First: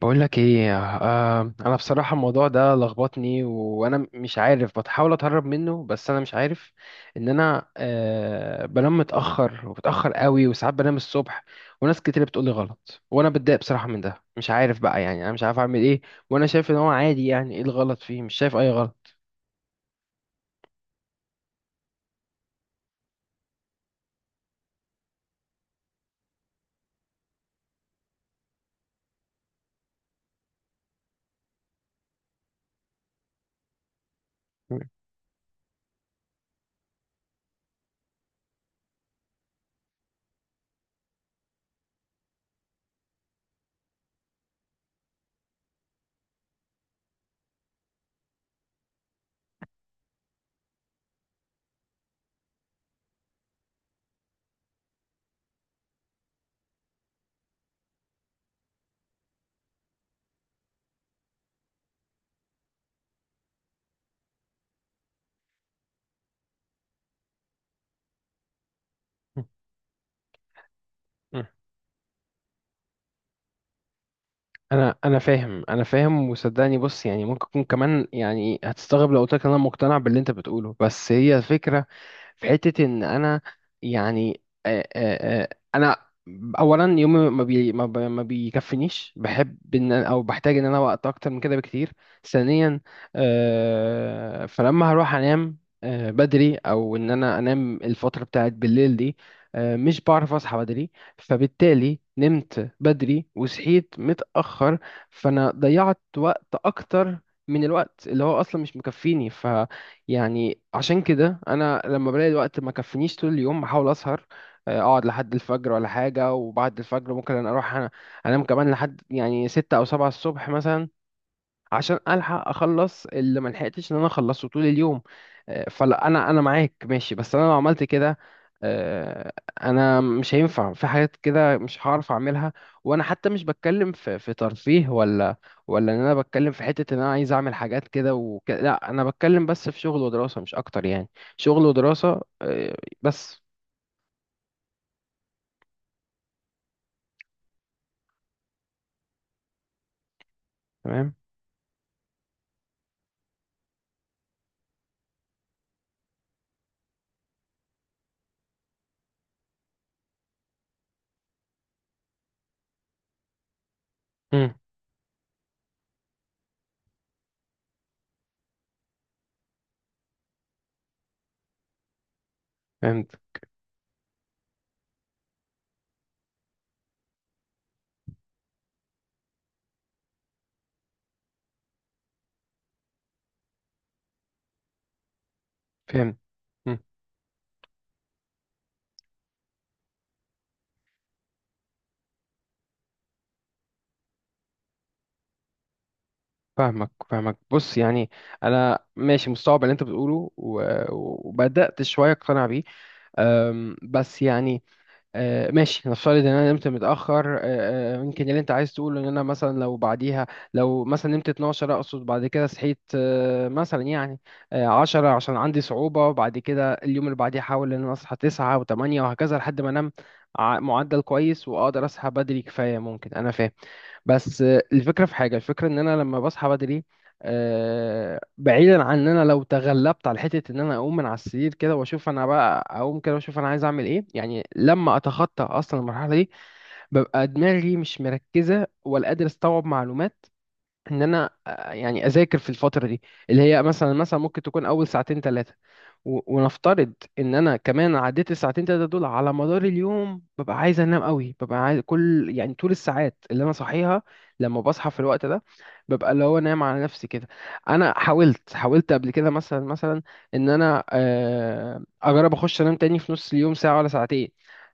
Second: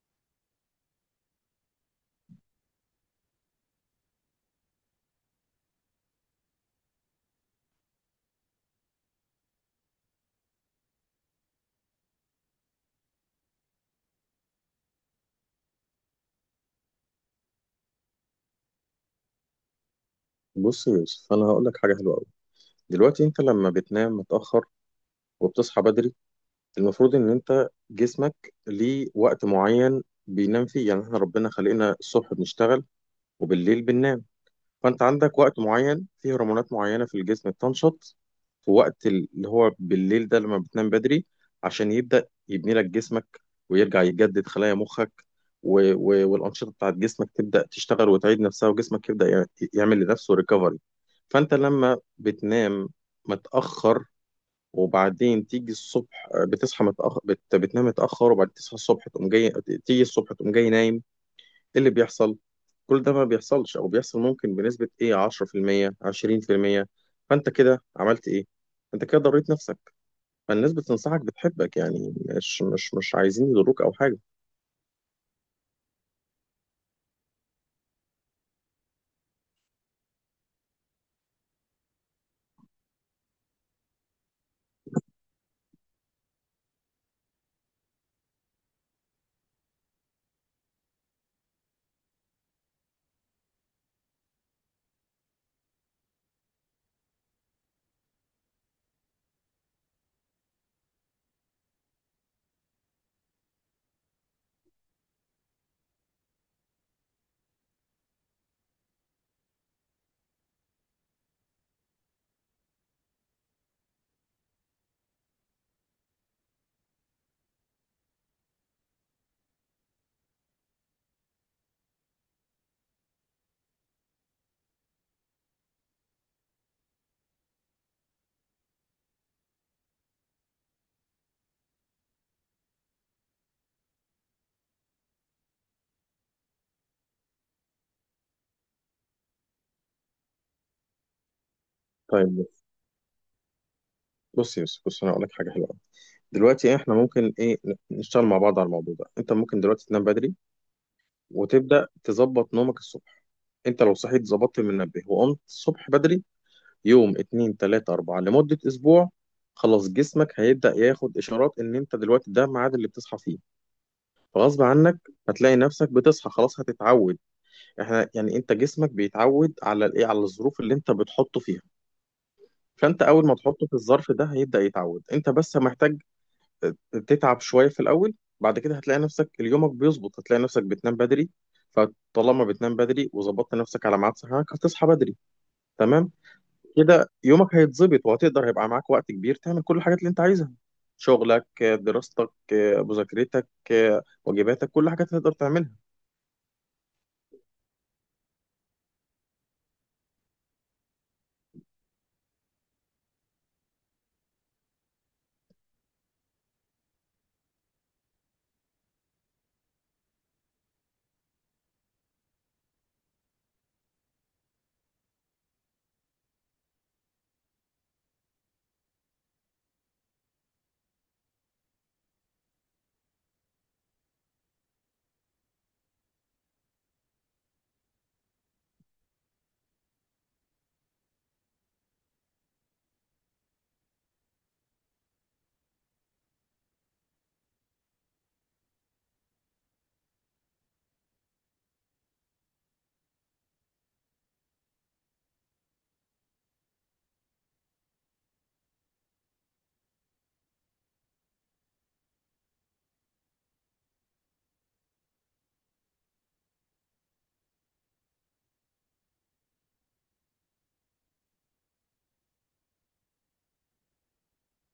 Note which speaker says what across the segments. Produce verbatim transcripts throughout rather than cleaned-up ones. Speaker 1: بقول لك ايه، آه، انا بصراحه الموضوع ده لخبطني وانا مش عارف، بتحاول اتهرب منه بس انا مش عارف ان انا آه بنام متاخر وبتاخر قوي وساعات بنام الصبح، وناس كتير بتقول لي غلط وانا بتضايق بصراحه من ده، مش عارف بقى، يعني انا مش عارف اعمل ايه، وانا شايف ان هو عادي، يعني ايه الغلط فيه؟ مش شايف اي غلط.
Speaker 2: بص يا يوسف، انا هقول لك حاجه حلوه قوي. دلوقتي انت لما بتنام متاخر وبتصحى بدري، المفروض ان انت جسمك ليه وقت معين بينام فيه. يعني احنا ربنا خلقنا الصبح بنشتغل وبالليل بننام. فانت عندك وقت معين فيه هرمونات معينه في الجسم بتنشط في وقت اللي هو بالليل ده، لما بتنام بدري عشان يبدا يبني لك جسمك ويرجع يجدد خلايا مخك، و... و... والانشطه بتاعت جسمك تبدا تشتغل وتعيد نفسها وجسمك يبدا يع- يعمل لنفسه ريكفري. فانت لما بتنام متاخر وبعدين تيجي الصبح، آه، بتصحى متاخر، بت... بتنام متاخر وبعدين تصحى الصبح تقوم جاي، تيجي الصبح تقوم جاي نايم، ايه اللي بيحصل؟ كل ده ما بيحصلش، او بيحصل ممكن بنسبه ايه، عشرة في المية عشرين في المية. فانت كده عملت ايه؟ انت كده ضريت نفسك. فالناس بتنصحك بتحبك، يعني مش مش مش عايزين يضروك او حاجه.
Speaker 1: انا انا فاهم، انا فاهم، وصدقني بص يعني ممكن يكون كمان، يعني هتستغرب لو قلت لك إن انا مقتنع باللي انت بتقوله، بس هي الفكره في حته ان انا يعني آه، آه، آه، انا اولا يومي ما بي ما, بي ما بيكفنيش، بحب ان أنا- او بحتاج ان انا وقت اكتر من كده بكتير. ثانيا، آه، فلما هروح انام آه، بدري او ان انا انام الفتره بتاعت بالليل دي، آه، مش بعرف اصحى بدري. فبالتالي نمت بدري وصحيت متأخر، فأنا ضيعت وقت أكتر من الوقت اللي هو أصلا مش مكفيني. ف يعني عشان كده أنا لما بلاقي الوقت ما كفينيش طول اليوم بحاول أسهر، آه، أقعد لحد الفجر ولا حاجة، وبعد الفجر ممكن أنا أروح أنا أنام كمان لحد يعني ستة أو سبعة الصبح مثلا، عشان الحق اخلص اللي ما لحقتش ان انا اخلصه طول اليوم. آه، فلا انا انا معاك ماشي، بس انا لو عملت كده آه، انا مش هينفع، في حاجات كده مش هعرف اعملها. وانا حتى مش بتكلم في في ترفيه ولا ولا ان انا بتكلم في حتة ان انا عايز اعمل حاجات كده وكده، لا، انا بتكلم بس في شغل ودراسة مش اكتر يعني، شغل ودراسة.
Speaker 2: طيب،
Speaker 1: آه، بس
Speaker 2: بص يا يوسف، بص، انا هقول لك حاجه حلوه أوي. دلوقتي احنا ممكن ايه، نشتغل مع بعض على الموضوع ده. انت ممكن دلوقتي تنام بدري،
Speaker 1: تمام.
Speaker 2: وتبدأ تظبط نومك الصبح. انت لو صحيت ظبطت من المنبه وقمت الصبح بدري يوم اتنين تلاتة اربعة لمدة اسبوع، خلاص جسمك هيبدأ ياخد اشارات ان انت دلوقتي ده الميعاد اللي بتصحى فيه.
Speaker 1: مم،
Speaker 2: فغصب عنك هتلاقي نفسك بتصحى، خلاص هتتعود. احنا يعني انت جسمك بيتعود على الايه، على الظروف اللي انت بتحطه فيها. فانت
Speaker 1: فهمت.
Speaker 2: اول ما تحطه في الظرف ده هيبدأ يتعود، انت بس محتاج تتعب شوية في الأول. بعد كده هتلاقي نفسك يومك بيظبط، هتلاقي نفسك بتنام بدري. فطالما بتنام بدري وظبطت نفسك على ميعاد صحيانك، هتصحى بدري، تمام
Speaker 1: فهمت.
Speaker 2: كده. يومك هيتظبط وهتقدر، هيبقى معاك وقت كبير تعمل كل الحاجات اللي انت عايزها، شغلك، دراستك، مذاكرتك، واجباتك، كل حاجة هتقدر تعملها.
Speaker 1: فاهمك، فاهمك. بص يعني انا ماشي مستوعب اللي انت بتقوله و- وبدات شويه اقتنع بيه. أم، بس يعني أه، ماشي، نفترض ان انا نمت متاخر أه، أه، يمكن اللي انت عايز تقوله ان انا مثلا لو بعديها، لو مثلا نمت اتناشر اقصد، بعد كده صحيت أه، مثلا يعني أه، عشرة عشان عندي صعوبه، وبعد كده اليوم اللي بعديه احاول ان انا اصحى تسعة و8 وهكذا لحد ما انام ع- معدل كويس واقدر اصحى بدري كفايه. ممكن انا فاهم بس الفكرة في حاجة، الفكرة ان انا لما بصحى بدري، آه، بعيدا عن ان انا لو تغلبت على حته ان انا اقوم من على السرير كده واشوف انا بقى اقوم كده واشوف انا عايز اعمل ايه، يعني لما اتخطى اصلا المرحله دي، ببقى دماغي مش مركزه ولا قادر استوعب معلومات ان انا آه، يعني اذاكر في الفتره دي اللي هي مثلا مثلا ممكن تكون اول ساعتين ثلاثه. و- ونفترض ان انا كمان عديت الساعتين تلاتة دول، على مدار اليوم ببقى عايز انام قوي، ببقى عايز كل يعني طول الساعات اللي انا صحيها لما بصحى في الوقت ده ببقى اللي هو نايم على نفسي كده. انا حاولت، حاولت قبل كده مثلا مثلا ان انا آه، اجرب اخش انام تاني في نص اليوم ساعة ولا ساعتين.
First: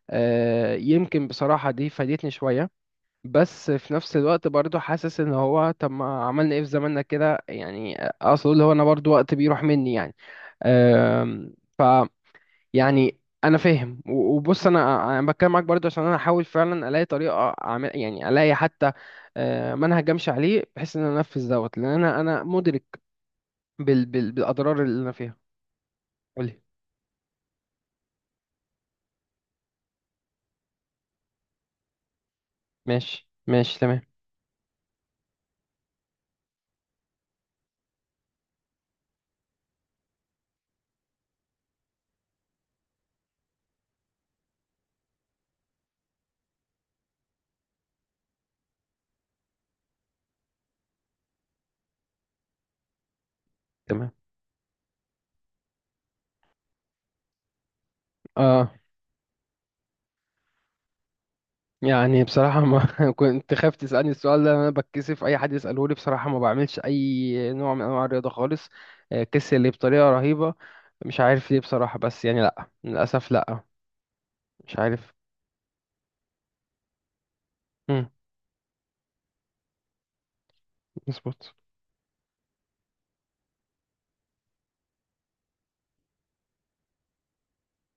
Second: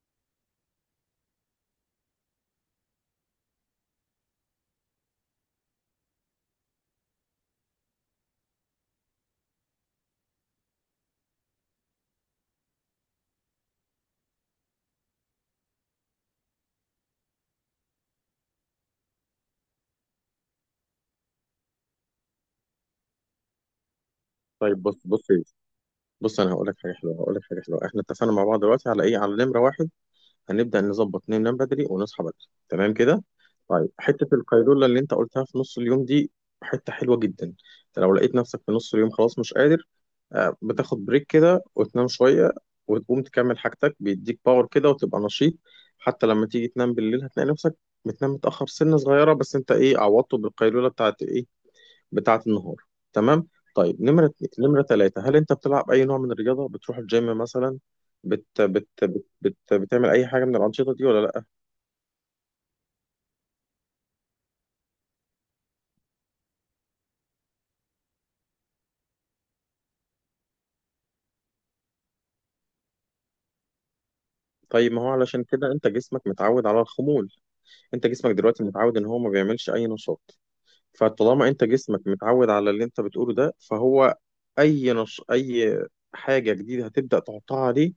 Speaker 1: آه، يمكن بصراحة دي فادتني شوية، بس في نفس الوقت برضو حاسس ان هو طب ما عملنا ايه في زماننا كده، يعني اقصد اللي هو انا برضو وقت بيروح مني يعني. أم، ف يعني انا فاهم و- وبص انا انا بتكلم معاك برضو عشان انا احاول فعلا الاقي طريقه اعمل، يعني الاقي حتى أه، منهج امشي عليه بحيث ان انا انفذ دوت لان انا انا مدرك بال بال
Speaker 2: طيب،
Speaker 1: بالاضرار اللي
Speaker 2: بص
Speaker 1: انا
Speaker 2: بص
Speaker 1: فيها.
Speaker 2: بص، انا
Speaker 1: قولي.
Speaker 2: هقول لك حاجة حلوة، هقول لك حاجة حلوة. احنا اتفقنا مع بعض دلوقتي على ايه، على نمرة واحد، هنبدأ نظبط ننام بدري ونصحى بدري، تمام كده.
Speaker 1: ماشي، ماشي
Speaker 2: طيب،
Speaker 1: تمام.
Speaker 2: حتة القيلولة اللي انت قلتها في نص اليوم دي حتة حلوة جدا. انت لو لقيت نفسك في نص اليوم خلاص مش قادر، آه، بتاخد بريك كده وتنام شوية، وتقوم تكمل حاجتك بيديك باور كده وتبقى نشيط. حتى لما تيجي تنام بالليل هتلاقي نفسك بتنام متأخر سنة صغيرة، بس انت ايه، عوضته بالقيلولة بتاعت ايه، بتاعة النهار، تمام. طيب،
Speaker 1: تمام.
Speaker 2: نمرة اتنين- نمرة ثلاثة، هل أنت بتلعب أي نوع من الرياضة؟ بتروح الجيم مثلا؟ بت
Speaker 1: اه.
Speaker 2: بت بت بت بتعمل أي حاجة من الأنشطة دي ولا لأ؟
Speaker 1: يعني بصراحة ما كنت خايف تسألني السؤال ده. أنا بتكسف أي حد يسأله لي بصراحة. ما بعملش أي نوع من أنواع الرياضة خالص. آه، كسل لي بطريقة رهيبة. مش عارف ليه بصراحة، بس يعني لأ للأسف لأ، مش
Speaker 2: طيب، ما هو
Speaker 1: عارف.
Speaker 2: علشان كده أنت جسمك متعود على الخمول. أنت
Speaker 1: مم،
Speaker 2: جسمك دلوقتي متعود إن هو ما بيعملش أي نشاط. فطالما
Speaker 1: مظبوط.
Speaker 2: أنت جسمك متعود على اللي أنت بتقوله ده فهو، أي نش أي حاجة جديدة هتبدأ تحطها عليه،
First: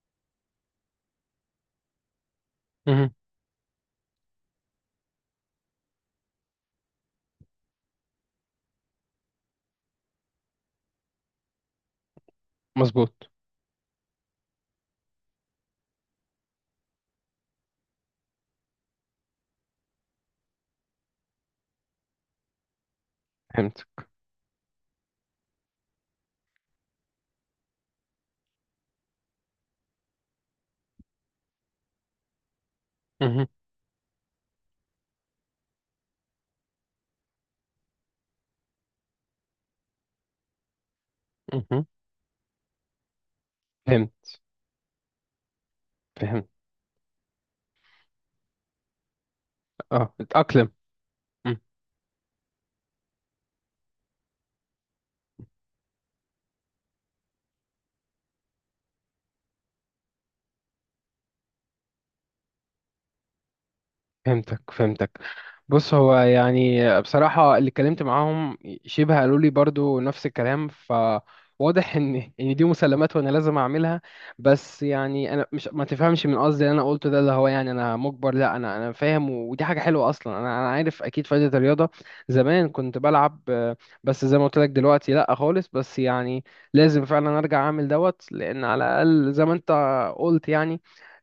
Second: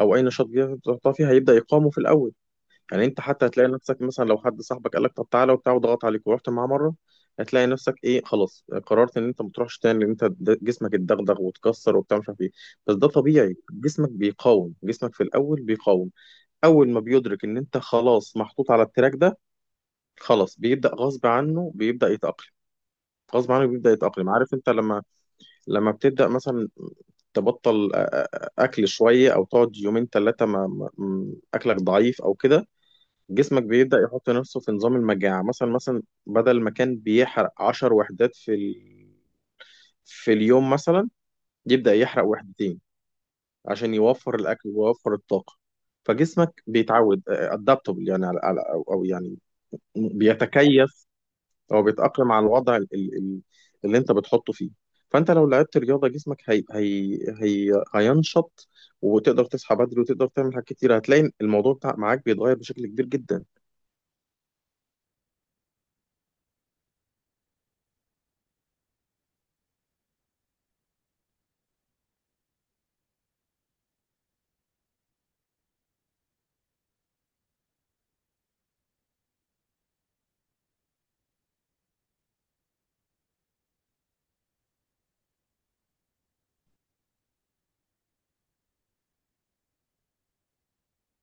Speaker 2: أو أي نشاط جديد هتبدأ تحطها فيه، هيبدأ يقاومه في الأول. يعني
Speaker 1: مهم،
Speaker 2: انت حتى هتلاقي نفسك مثلا لو حد صاحبك قال لك طب تعالى وبتاع وضغط عليك ورحت معاه مره، هتلاقي نفسك ايه، خلاص قررت ان انت ما تروحش تاني، لان انت د- جسمك اتدغدغ واتكسر وبتاع مش عارف ايه. بس ده
Speaker 1: مظبوط.
Speaker 2: طبيعي، جسمك بيقاوم، جسمك في الاول بيقاوم. اول ما بيدرك ان انت خلاص محطوط على التراك ده، خلاص بيبدا غصب عنه بيبدا يتاقلم. غصب عنه
Speaker 1: فهمت.
Speaker 2: بيبدا يتاقلم. عارف انت لما لما بتبدا مثلا تبطل آ- آ- آ- اكل شويه، او تقعد يومين ثلاثه ما ما- م- اكلك ضعيف او كده،
Speaker 1: مهم،
Speaker 2: جسمك بيبدأ يحط نفسه في نظام المجاعة. مثلا مثلا، بدل ما كان بيحرق عشر وحدات في ال... في اليوم مثلا،
Speaker 1: مهم،
Speaker 2: يبدأ يحرق وحدتين عشان
Speaker 1: فهمت.
Speaker 2: يوفر الأكل ويوفر الطاقة.
Speaker 1: فهمت،
Speaker 2: فجسمك بيتعود ادابتبل، يعني على... على... أو... أو يعني
Speaker 1: أه، أتأقلم.
Speaker 2: بيتكيف،
Speaker 1: مم.
Speaker 2: أو بيتأقلم على الوضع ال... ال... اللي أنت بتحطه فيه. فأنت لو لعبت رياضة، جسمك هي... هي... هي... هينشط، وتقدر تصحى بدري وتقدر تعمل حاجات كتير. هتلاقي الموضوع بتاع معاك بيتغير بشكل كبير جدا.
Speaker 1: فهمتك، فهمتك. بص هو يعني بصراحة اللي اتكلمت معاهم شبه قالوا لي برضو نفس الكلام، فواضح ان ان دي مسلمات وانا لازم اعملها. بس يعني انا مش، ما تفهمش من قصدي اللي انا قلته ده اللي هو يعني انا مجبر، لا، انا انا فاهم ودي حاجة حلوة اصلا، انا انا عارف اكيد فايدة الرياضة. زمان كنت بلعب، آه، بس زي ما قلت لك دلوقتي لا خالص، بس يعني لازم فعلا ارجع اعمل دوت، لان على الاقل زي ما انت قلت يعني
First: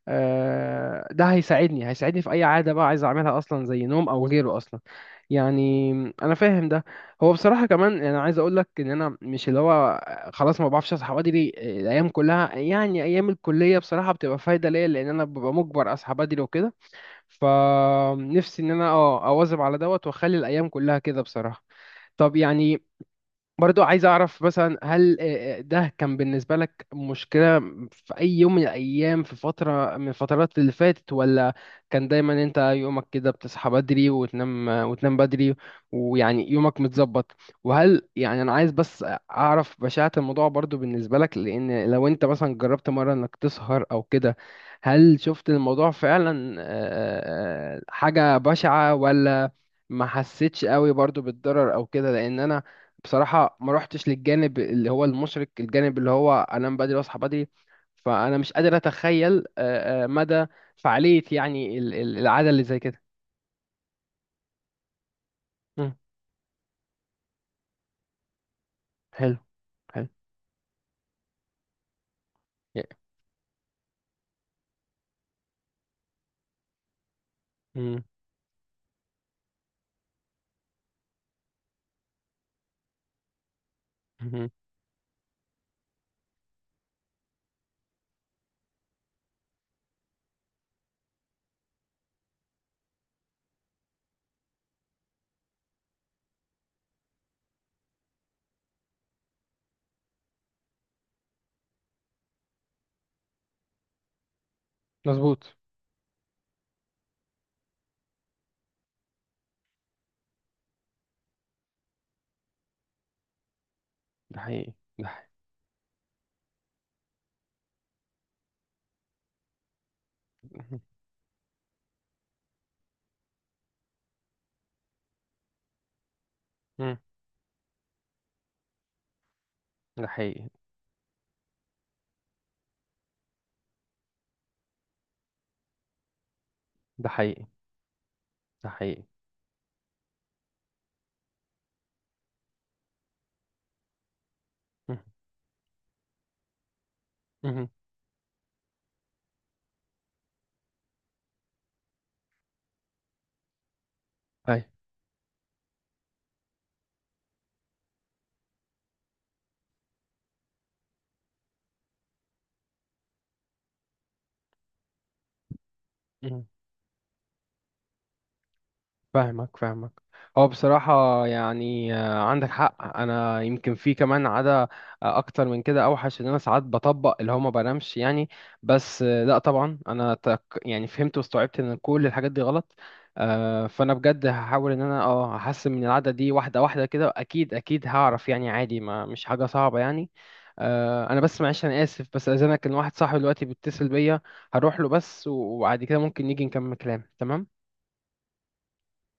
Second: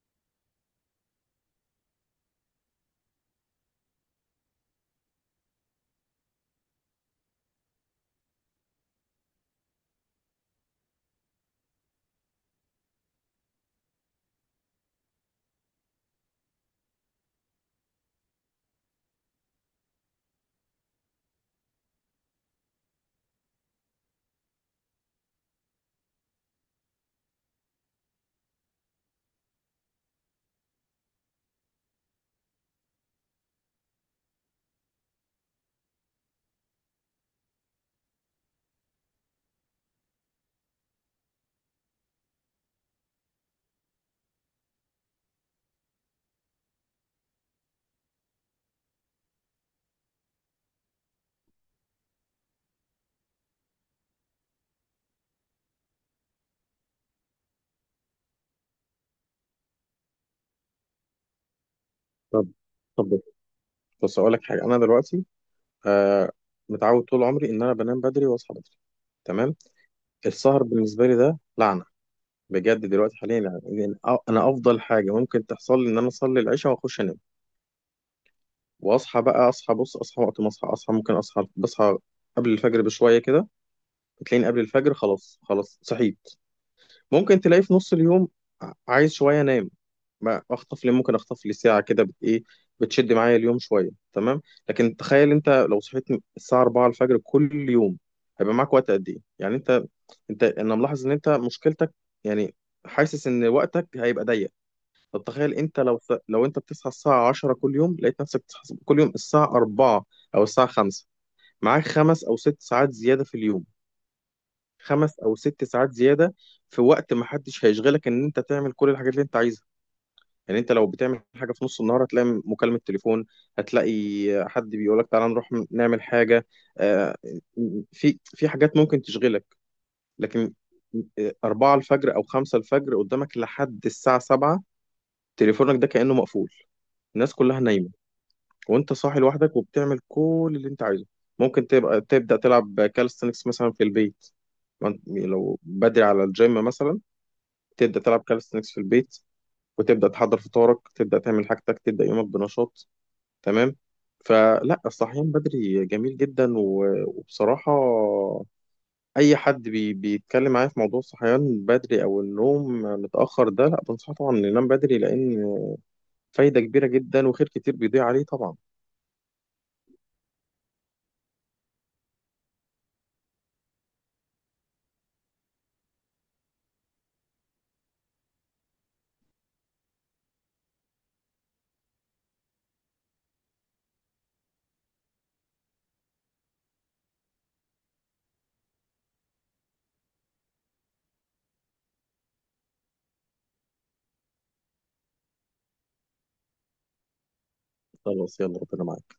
Speaker 1: آه، ده هيساعدني هيساعدني في اي عاده بقى عايز اعملها اصلا، زي نوم او غيره اصلا يعني. انا فاهم ده. هو بصراحه كمان انا عايز اقول لك ان انا مش اللي هو خلاص ما بعرفش اصحى بدري الايام كلها، يعني ايام الكليه بصراحه بتبقى فايده ليا، لان انا ببقى مجبر اصحى بدري وكده، فنفسي ان انا اه اواظب على دوت واخلي الايام كلها كده بصراحه. طب يعني برضو عايز اعرف، مثلا هل آه، آه، ده كان بالنسبة لك مشكلة في اي يوم من الايام، في فترة من الفترات اللي فاتت، ولا كان دايما انت يومك كده بتصحى بدري وتنام وتنام بدري ويعني يومك متظبط؟ وهل يعني انا عايز بس اعرف بشاعة الموضوع برضو بالنسبة لك، لان لو انت مثلا جربت مرة انك تسهر او كده، هل شفت الموضوع فعلا آه، آه، آه، حاجة بشعة، ولا ما حسيتش قوي برضو بالضرر او كده؟ لان انا بصراحة ما روحتش للجانب اللي هو المشرق، الجانب اللي هو أنام بدري وأصحى بدري، فأنا مش قادر أتخيل آه، آه، مدى فعالية يعني ال- ال-
Speaker 2: طب
Speaker 1: العادة اللي زي كده.
Speaker 2: طب بص اقول لك حاجه، انا دلوقتي
Speaker 1: مم.
Speaker 2: آه متعود طول عمري ان انا بنام بدري واصحى بدري،
Speaker 1: حلو.
Speaker 2: تمام.
Speaker 1: حلو.
Speaker 2: السهر بالنسبه لي ده لعنه، بجد.
Speaker 1: يا-
Speaker 2: دلوقتي حاليا، يعني يعني أ- انا افضل حاجه ممكن تحصل لي ان انا اصلي العشاء واخش انام،
Speaker 1: مم.
Speaker 2: واصحى بقى. اصحى، بص، اصحى وقت ما اصحى، اصحى ممكن اصحى بصحى قبل الفجر بشويه كده. بتلاقيني
Speaker 1: مم.
Speaker 2: قبل الفجر خلاص، خلاص صحيت. ممكن تلاقي في نص اليوم ع- عايز شويه انام، ما اخطف لي، ممكن اخطف لي ساعه كده، بت ايه، بتشد معايا اليوم شويه، تمام. لكن تخيل انت لو صحيت الساعه الرابعة الفجر كل يوم، هيبقى معاك وقت قد ايه؟ يعني انت انت انا ملاحظ ان انت مشكلتك، يعني، حاسس ان وقتك هيبقى ضيق. طب
Speaker 1: مظبوط.
Speaker 2: تخيل انت لو س- لو انت بتصحى الساعه عشرة كل يوم، لقيت نفسك بتصحى كل يوم الساعه أربعة او الساعه خمسة، معاك خمس او ست ساعات زياده في اليوم.
Speaker 1: ده حقيقي. ده
Speaker 2: خمس
Speaker 1: حقيقي.
Speaker 2: او ست ساعات زياده في وقت ما حدش هيشغلك، ان انت تعمل كل الحاجات اللي انت عايزها. يعني انت لو بتعمل حاجه في نص النهار، هتلاقي مكالمه تليفون، هتلاقي حد بيقول لك تعالى نروح نعمل حاجه،
Speaker 1: مم.
Speaker 2: آه، في في حاجات ممكن تشغلك.
Speaker 1: ده حقيقي.
Speaker 2: لكن آه، أربعة الفجر أو خمسة الفجر قدامك لحد الساعة سبعة، تليفونك ده كأنه مقفول.
Speaker 1: ده
Speaker 2: الناس
Speaker 1: حقيقي.
Speaker 2: كلها نايمة،
Speaker 1: ده
Speaker 2: وأنت
Speaker 1: حقيقي.
Speaker 2: صاحي لوحدك وبتعمل كل اللي أنت عايزه. ممكن تبقى تبدأ تلعب كالستنكس مثلا في البيت، ما
Speaker 1: مم.
Speaker 2: أنت- لو بدري على الجيم مثلا،
Speaker 1: مم.
Speaker 2: تبدأ تلعب كالستنكس في البيت، وتبدأ تحضر فطارك، تبدأ تعمل حاجتك، تبدأ يومك بنشاط، تمام.
Speaker 1: أي.
Speaker 2: فلا، الصحيان بدري جميل جدا، و- وبصراحة أي حد بي بيتكلم معايا في موضوع الصحيان بدري أو النوم متأخر ده، لا، بنصحه طبعا إنه ينام بدري، لأن فايدة كبيرة جدا وخير كتير بيضيع عليه طبعا.
Speaker 1: فاهمك، فاهمك. هو بصراحة يعني آه، عندك حق. أنا يمكن في كمان عادة آه، أكتر من كده أوحش، إن أنا ساعات بطبق اللي هو ما بنامش يعني. بس آه، لأ طبعا أنا تك يعني فهمت واستوعبت إن كل الحاجات دي غلط. آه، فأنا بجد هحاول إن أنا أه أحسن من العادة دي، واحدة واحدة كده أكيد أكيد هعرف، يعني عادي ما مش حاجة صعبة يعني. آه، أنا بس معلش أنا آسف، بس أذنك إن واحد صاحبي دلوقتي بيتصل بيا، هروح له بس وبعد كده ممكن نيجي نكمل كلام، تمام؟
Speaker 2: خلاص، يلا، ربنا معاك.